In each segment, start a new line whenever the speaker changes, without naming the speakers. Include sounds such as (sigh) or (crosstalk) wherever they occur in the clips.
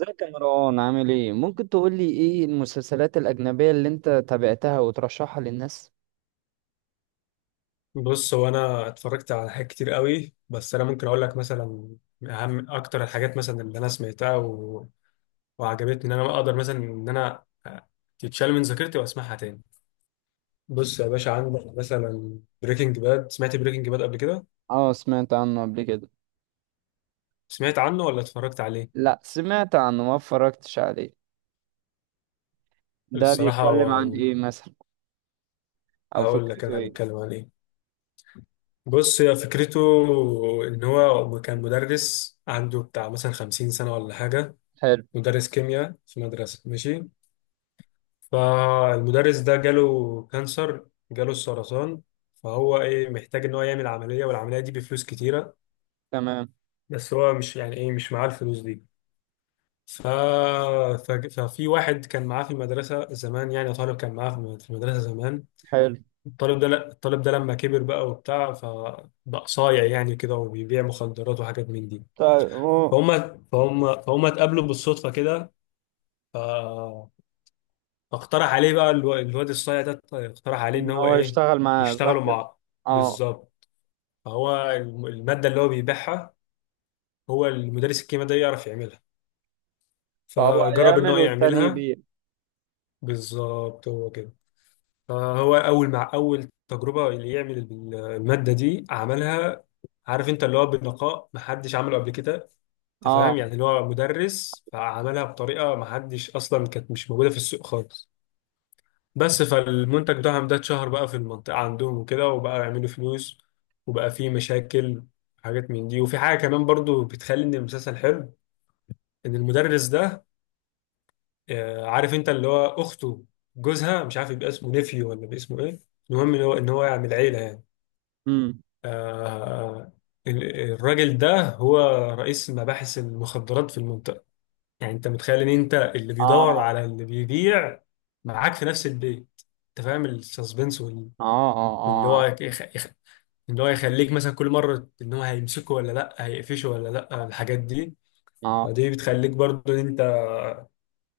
ازيك يا مروان؟ عامل ايه؟ ممكن تقول لي ايه المسلسلات الاجنبيه اللي انت تابعتها وترشحها للناس؟
بص هو انا اتفرجت على حاجات كتير قوي، بس انا ممكن اقول لك مثلا اهم اكتر الحاجات مثلا اللي انا سمعتها وعجبتني، ان انا اقدر مثلا ان انا تتشال من ذاكرتي واسمعها تاني. بص يا باشا، عندك مثلا بريكنج باد. سمعت بريكنج باد قبل كده؟
اه، سمعت عنه قبل كده.
سمعت عنه ولا اتفرجت عليه؟
لا، سمعت عنه ما اتفرجتش عليه. ده
الصراحه
بيتكلم عن ايه مثلا؟ او
هقول لك
فكرته
انا
ايه؟
بتكلم عن ايه. بص، هي فكرته ان هو كان مدرس عنده بتاع مثلا 50 سنه ولا حاجه،
حلو.
مدرس كيمياء في مدرسه، ماشي. فالمدرس ده جاله كانسر، جاله السرطان، فهو ايه، محتاج ان هو يعمل عملية، والعملية دي بفلوس كتيرة.
تمام.
بس هو مش، يعني ايه، مش معاه الفلوس دي. ف... ف... ففي واحد كان معاه في المدرسة زمان، يعني طالب كان معاه في المدرسة زمان.
حلو.
الطالب ده، لا، الطالب ده لما كبر بقى وبتاع، فبقى صايع يعني كده، وبيبيع مخدرات وحاجات من دي.
طيب. هو
فهم اتقابلوا بالصدفة كده، فاقترح عليه بقى الواد الصايع ده، اقترح عليه ان
ان
هو
هو
ايه،
يشتغل معاه، صح
يشتغلوا
كده؟
مع.
اه.
بالظبط. فهو الماده اللي هو بيبيعها، هو المدرس الكيمياء ده يعرف يعملها،
فهو
فجرب ان هو
يعمل والتاني
يعملها.
يبيع.
بالظبط، هو كده. فهو اول مع اول تجربه اللي يعمل الماده دي عملها. عارف انت، اللي هو بنقاء محدش عمله قبل كده. انت فاهم
اه.
يعني، اللي هو مدرس فعملها بطريقه محدش، اصلا كانت مش موجوده في السوق خالص. بس فالمنتج بتاعهم ده اتشهر بقى في المنطقة عندهم وكده، وبقى يعملوا فلوس، وبقى فيه مشاكل حاجات من دي. وفي حاجة كمان برضو بتخلي ان المسلسل حلو، ان المدرس ده، عارف انت، اللي هو اخته جوزها، مش عارف يبقى اسمه نيفيو ولا باسمه ايه، المهم ان هو يعمل عيلة يعني.
امم
آه، ال- الراجل ده هو رئيس مباحث المخدرات في المنطقة. يعني انت متخيل ان انت اللي بيدور
اه.
على اللي بيبيع معاك في نفس البيت. انت فاهم السسبنس،
اه.
اللي
اه. اه.
هو اللي هو يخليك مثلا كل مرة ان هو هيمسكه ولا لا، هيقفشه ولا لا، الحاجات دي.
اه.
فدي بتخليك برضه ان انت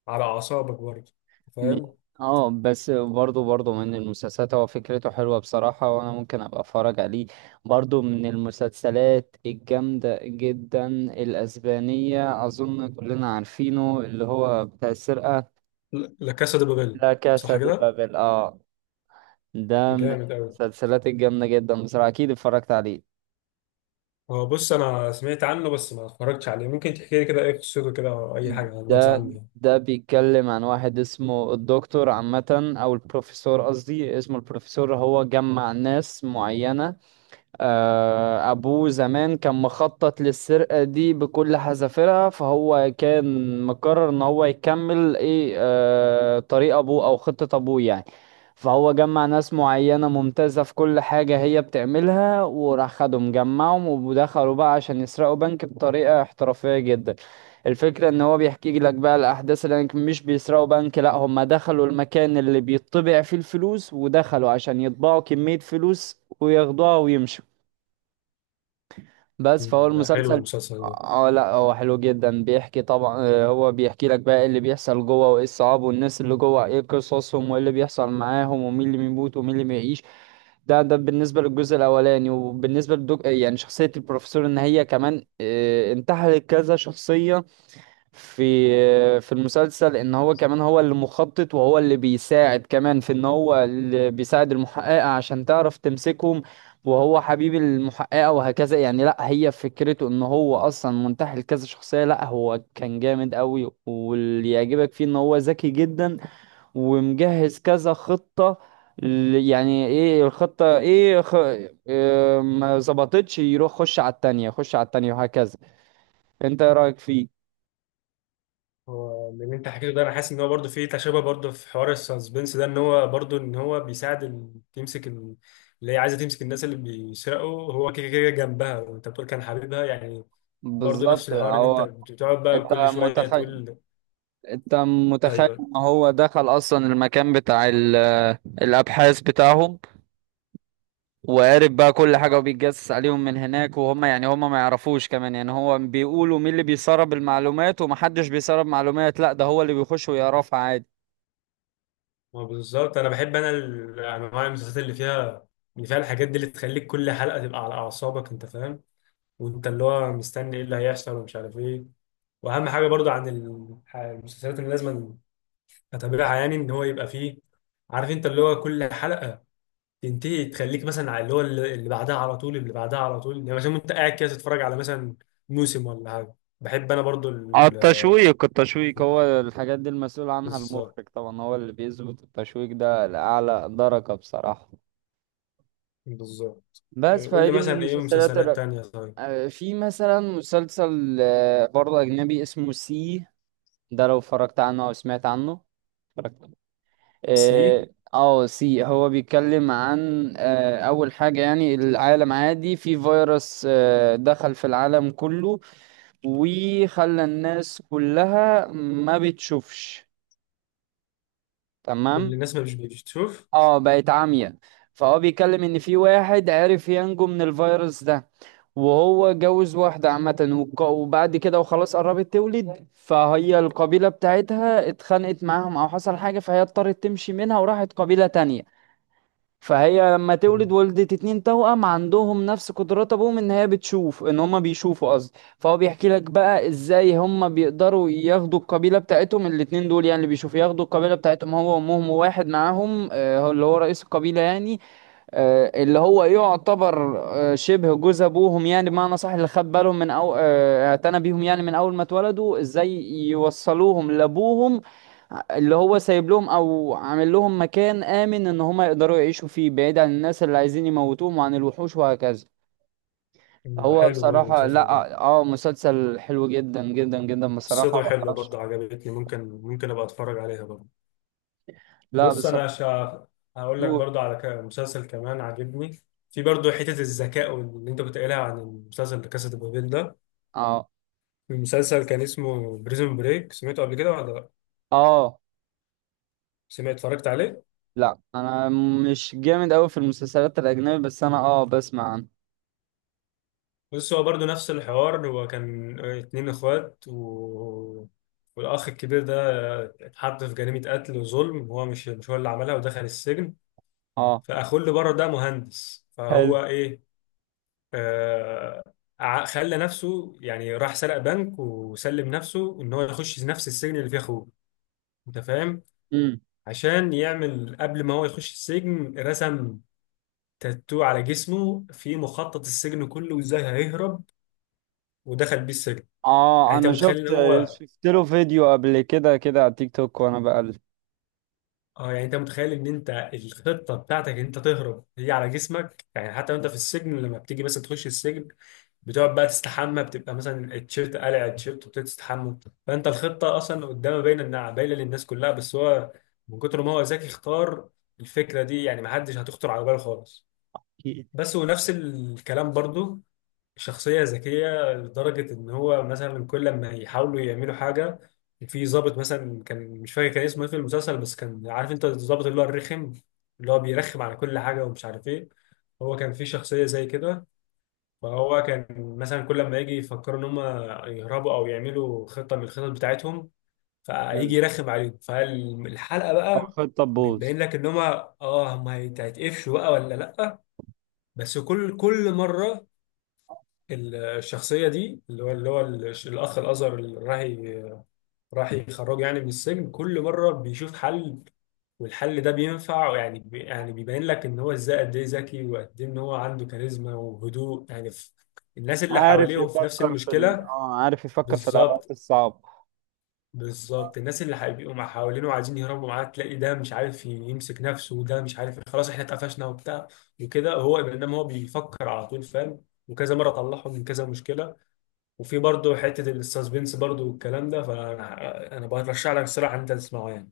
على اعصابك برضه،
م-
فاهم.
اه. بس، برضو من المسلسلات، هو فكرته حلوة بصراحة، وانا ممكن ابقى اتفرج عليه. برضو من المسلسلات الجامدة جدا الاسبانية، اظن كلنا عارفينه، اللي هو بتاع السرقة.
لا لا، كاسا دي بابيل.
لا، كاسا
صح
دي
كده،
بابل، اه. ده من
جامد قوي.
المسلسلات الجامدة جدا بصراحة. اكيد اتفرجت عليه.
هو بص، انا سمعت عنه بس ما اتفرجتش عليه. ممكن تحكي لي كده ايه قصته كده، او اي حاجة، نبذة
ده
عنه يعني.
ده بيتكلم عن واحد اسمه الدكتور عامة، او البروفيسور قصدي، اسمه البروفيسور. هو جمع ناس معينة. أبوه زمان كان مخطط للسرقة دي بكل حذافيرها، فهو كان مقرر إن هو يكمل إيه، طريق أبوه أو خطة أبوه يعني. فهو جمع ناس معينة ممتازة في كل حاجة هي بتعملها، وراح خدهم جمعهم، ودخلوا بقى عشان يسرقوا بنك بطريقة احترافية جدا. الفكرة ان هو بيحكي لك بقى الاحداث اللي هناك، مش بيسرقوا بنك، لا هم دخلوا المكان اللي بيطبع فيه الفلوس، ودخلوا عشان يطبعوا كمية فلوس وياخدوها ويمشوا. بس فهو
ده حلو
المسلسل.
المسلسل ده.
اه، لا هو حلو جدا. بيحكي طبعا، هو بيحكي لك بقى ايه اللي بيحصل جوه، وايه الصعاب، والناس اللي جوه ايه قصصهم، وايه اللي بيحصل معاهم، ومين اللي بيموت ومين اللي بيعيش. ده بالنسبة للجزء الاولاني. وبالنسبة يعني شخصية البروفيسور ان هي كمان انتحلت كذا شخصية. في في المسلسل ان هو كمان، هو اللي مخطط، وهو اللي بيساعد كمان في ان هو اللي بيساعد المحققة عشان تعرف تمسكهم. وهو حبيب المحققة وهكذا يعني. لا، هي فكرته ان هو اصلا منتحل كذا شخصية. لا، هو كان جامد قوي. واللي يعجبك فيه ان هو ذكي جدا ومجهز كذا خطة. يعني ايه الخطة؟ إيه ما ظبطتش، يروح خش على التانية، خش على التانية، وهكذا. انت ايه رأيك فيه؟
هو من اللي انت حكيته ده، انا حاسس ان هو برضه فيه تشابه، برضه في حوار السسبنس ده. ان هو برضه ان هو بيساعد تمسك اللي هي عايزه تمسك الناس اللي بيسرقوا، هو كده كده جنبها، وانت بتقول كان حبيبها يعني. برضه نفس
بالظبط
الحوار، ان انت
هو.
بتقعد بقى
انت
كل شويه
متخيل
تقول
انت متخيل
ايوه.
ان هو دخل اصلا المكان بتاع ال... آه، الابحاث بتاعهم، وقارب بقى كل حاجه وبيتجسس عليهم من هناك. وهم يعني هم ما يعرفوش كمان. يعني هو بيقولوا مين اللي بيسرب المعلومات، ومحدش بيسرب معلومات، لا ده هو اللي بيخش ويعرفها عادي.
ما بالظبط، انا بحب انا انواع المسلسلات اللي فيها، اللي فيها الحاجات دي، اللي تخليك كل حلقه تبقى على اعصابك، انت فاهم. وانت اللي هو مستني ايه اللي هيحصل ومش عارف ايه. واهم حاجه برضو عن المسلسلات اللي لازم اتابعها، يعني ان هو يبقى فيه، عارف انت، اللي هو كل حلقه تنتهي تخليك مثلا على اللي هو اللي بعدها على طول، اللي بعدها على طول. يعني مثلا انت قاعد كده تتفرج على مثلا موسم ولا حاجه. بحب انا برضو
اه، التشويق التشويق هو الحاجات دي المسؤول عنها
بالظبط.
المخرج طبعا. هو اللي بيظبط التشويق ده لأعلى درجة بصراحة.
بالظبط.
بس
إيه، قول
فهي
لي
دي من
مثلا ايه
المسلسلات.
مسلسلات تانية طيب.
في مثلا مسلسل برضه أجنبي اسمه سي. ده لو اتفرجت عنه أو سمعت عنه؟ اتفرجت عليه.
سي.
اه. سي هو بيتكلم عن أول حاجة يعني العالم عادي، في فيروس دخل في العالم كله، وخلى الناس كلها ما بتشوفش.
كل
تمام.
الناس ما مش بتشوف.
اه، بقت عامية. فهو بيتكلم ان في واحد عرف ينجو من الفيروس ده، وهو جوز واحدة عامة، وبعد كده وخلاص قربت تولد، فهي القبيلة بتاعتها اتخانقت معاهم او حصل حاجة، فهي اضطرت تمشي منها وراحت قبيلة تانية. فهي لما تولد
مم.
ولدت 2 توأم، عندهم نفس قدرات ابوهم، ان هي بتشوف، ان هما بيشوفوا قصدي. فهو بيحكي لك بقى ازاي هما بيقدروا ياخدوا القبيلة بتاعتهم الاتنين دول، يعني اللي بيشوفوا ياخدوا القبيلة بتاعتهم هو وامهم، وواحد معاهم هو اللي هو رئيس القبيلة يعني. اللي هو يعتبر شبه جوز ابوهم يعني بمعنى صح، اللي خد بالهم من، او اعتنى بيهم يعني من اول ما اتولدوا، ازاي يوصلوهم لابوهم اللي هو سايب لهم او عامل لهم مكان امن ان هم يقدروا يعيشوا فيه، بعيد عن الناس اللي عايزين يموتوهم وعن الوحوش وهكذا.
ده
هو
حلو برضه
بصراحة،
المسلسل ده،
لا، اه مسلسل حلو جدا جدا جدا بصراحة
قصته حلوه برضه، عجبتني، ممكن ممكن ابقى اتفرج عليها برضه.
لا
بص انا
بصراحة.
شا... هقول لك
نور.
برضو على مسلسل كمان عاجبني، في برضو حتة الذكاء، واللي انت كنت قايلها عن المسلسل ده كاسا دي بابيل ده.
اه.
المسلسل كان اسمه بريزون بريك. سمعته قبل كده ولا لا؟
اه.
سمعت، اتفرجت عليه.
لا، انا مش جامد قوي في المسلسلات الاجنبي، بس انا بسمع عنه.
بص هو برضو نفس الحوار، هو كان اتنين اخوات والاخ الكبير ده اتحط في جريمة قتل وظلم، هو مش هو اللي عملها، ودخل السجن.
اه.
فاخوه اللي بره ده مهندس،
حلو.
فهو ايه، آه، خلى نفسه يعني، راح سرق بنك وسلم نفسه، ان هو يخش نفس السجن اللي فيه اخوه. انت فاهم؟
امم
عشان يعمل قبل ما هو يخش السجن، رسم تاتو على جسمه في مخطط السجن كله وازاي هيهرب، ودخل بيه السجن.
اه.
يعني انت
انا
متخيل
شفت
ان هو،
شفت له فيديو قبل كده على تيك توك وانا بقلب.
اه، يعني انت متخيل ان انت الخطه بتاعتك ان انت تهرب هي على جسمك يعني، حتى وانت في السجن لما بتيجي مثلا تخش السجن بتقعد بقى تستحمى، بتبقى مثلا التيشيرت قلع التيشيرت وبتبتدي تستحمى. فانت الخطه اصلا قدامها باينه، انها باينه للناس كلها، بس هو من كتر ما هو ذكي اختار الفكره دي، يعني ما حدش هتخطر على باله خالص.
(laughs)
بس ونفس الكلام برضو، شخصية ذكية لدرجة إن هو مثلا كل لما يحاولوا يعملوا حاجة. في ضابط مثلا، كان مش فاكر كان اسمه إيه في المسلسل، بس كان عارف أنت، الضابط اللي هو الرخم، اللي هو بيرخم على كل حاجة ومش عارف إيه. هو كان في شخصية زي كده. فهو كان مثلا كل لما يجي يفكروا إن هم يهربوا أو يعملوا خطة من الخطط بتاعتهم،
حلو.
فيجي يرخم عليهم. فالحلقة بقى
خد طبوز.
بتبين لك إن هم، آه، هم هيتقفشوا بقى ولا لأ. بس كل مرة الشخصية دي، اللي هو اللي هو الأخ الأزهر، اللي راح يخرجه يعني من السجن، كل مرة بيشوف حل، والحل ده بينفع يعني، بي يعني بيبين لك إن هو إزاي قد إيه ذكي، وقد إيه إن هو عنده كاريزما وهدوء، يعني في الناس اللي حواليه في نفس المشكلة.
عارف يفكر في الأوقات
بالظبط.
الصعبة.
بالظبط. الناس اللي هيبقوا مع حوالينه وعايزين يهربوا معاه، تلاقي ده مش عارف يمسك نفسه، وده مش عارف خلاص إحنا اتقفشنا وبتاع وكده، هو إنما هو بيفكر على طول فاهم، وكذا مرة طلعهم من كذا مشكلة. وفي برضه حتة السسبنس برضه والكلام ده. فأنا برشح لك الصراحة إن أنت تسمعه يعني.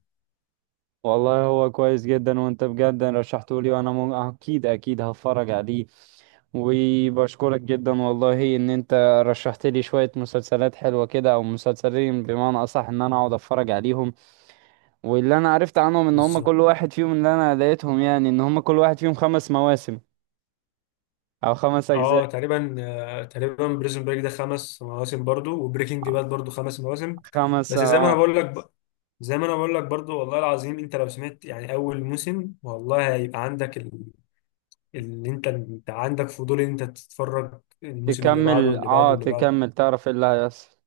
والله هو كويس جدا، وانت بجد رشحته لي، وانا اكيد اكيد هتفرج عليه. وبشكرك جدا والله ان انت رشحت لي شوية مسلسلات حلوة كده، او مسلسلين بمعنى اصح، ان انا اقعد اتفرج عليهم. واللي انا عرفت عنهم ان هم
بالظبط.
كل واحد فيهم، اللي انا لقيتهم يعني ان هم كل واحد فيهم 5 مواسم، او 5 اجزاء.
اه تقريبا، تقريبا بريزون بريك ده 5 مواسم برضه، وبريكنج باد برضه 5 مواسم.
5،
بس زي ما أنا
اه.
بقول لك زي ما أنا بقول لك برضه، والله العظيم أنت لو سمعت يعني أول موسم، والله هيبقى عندك اللي أنت عندك فضول إن أنت تتفرج الموسم اللي بعده، واللي بعده، واللي بعده.
تكمل، تعرف ايه اللي هيحصل.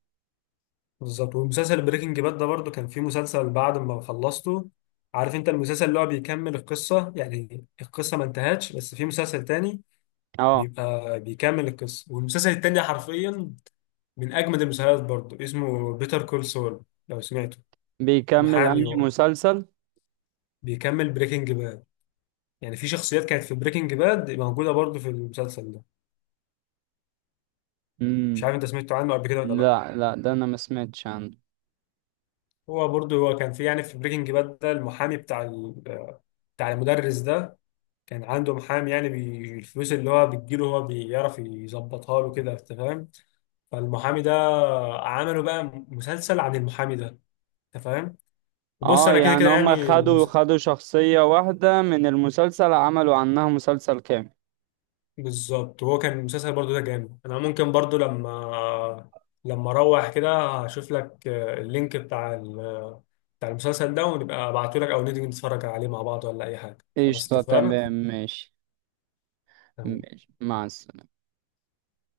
بالظبط. ومسلسل بريكنج باد ده برضه كان فيه مسلسل بعد ما خلصته، عارف انت، المسلسل اللي هو بيكمل القصة، يعني القصة ما انتهتش، بس في مسلسل تاني
اه.
بيبقى بيكمل القصة. والمسلسل التاني حرفيا من أجمد المسلسلات برضه، اسمه بيتر كول سول، لو سمعته.
بيكمل
محامي
انهي
و-
مسلسل؟
بيكمل بريكنج باد، يعني في شخصيات كانت في بريكنج باد موجودة برضه في المسلسل ده. مش
امم
عارف انت سمعته عنه قبل كده ولا لا.
لا لا، ده انا ما سمعتش عنه.
هو برضه، هو كان في يعني في بريكنج باد ده المحامي بتاع المدرس ده، كان عنده محامي، يعني الفلوس اللي هو بتجيله هو بيعرف يظبطها له كده، انت فاهم. فالمحامي ده عملوا بقى مسلسل عن المحامي ده، انت فاهم. بص
اه.
انا كده
يعني
كده
هما
يعني
خدوا خدوا شخصية واحدة من المسلسل، عملوا عنها مسلسل كامل.
بالظبط، هو كان المسلسل برضو ده جامد. انا ممكن برضو لما اروح كده هشوف لك، اللينك بتاع المسلسل ده، ونبقى ابعته لك او نيجي نتفرج عليه مع بعض ولا اي حاجه. خلاص،
قشطة.
اتفقنا.
تمام. ماشي. ماشي، مع السلامة.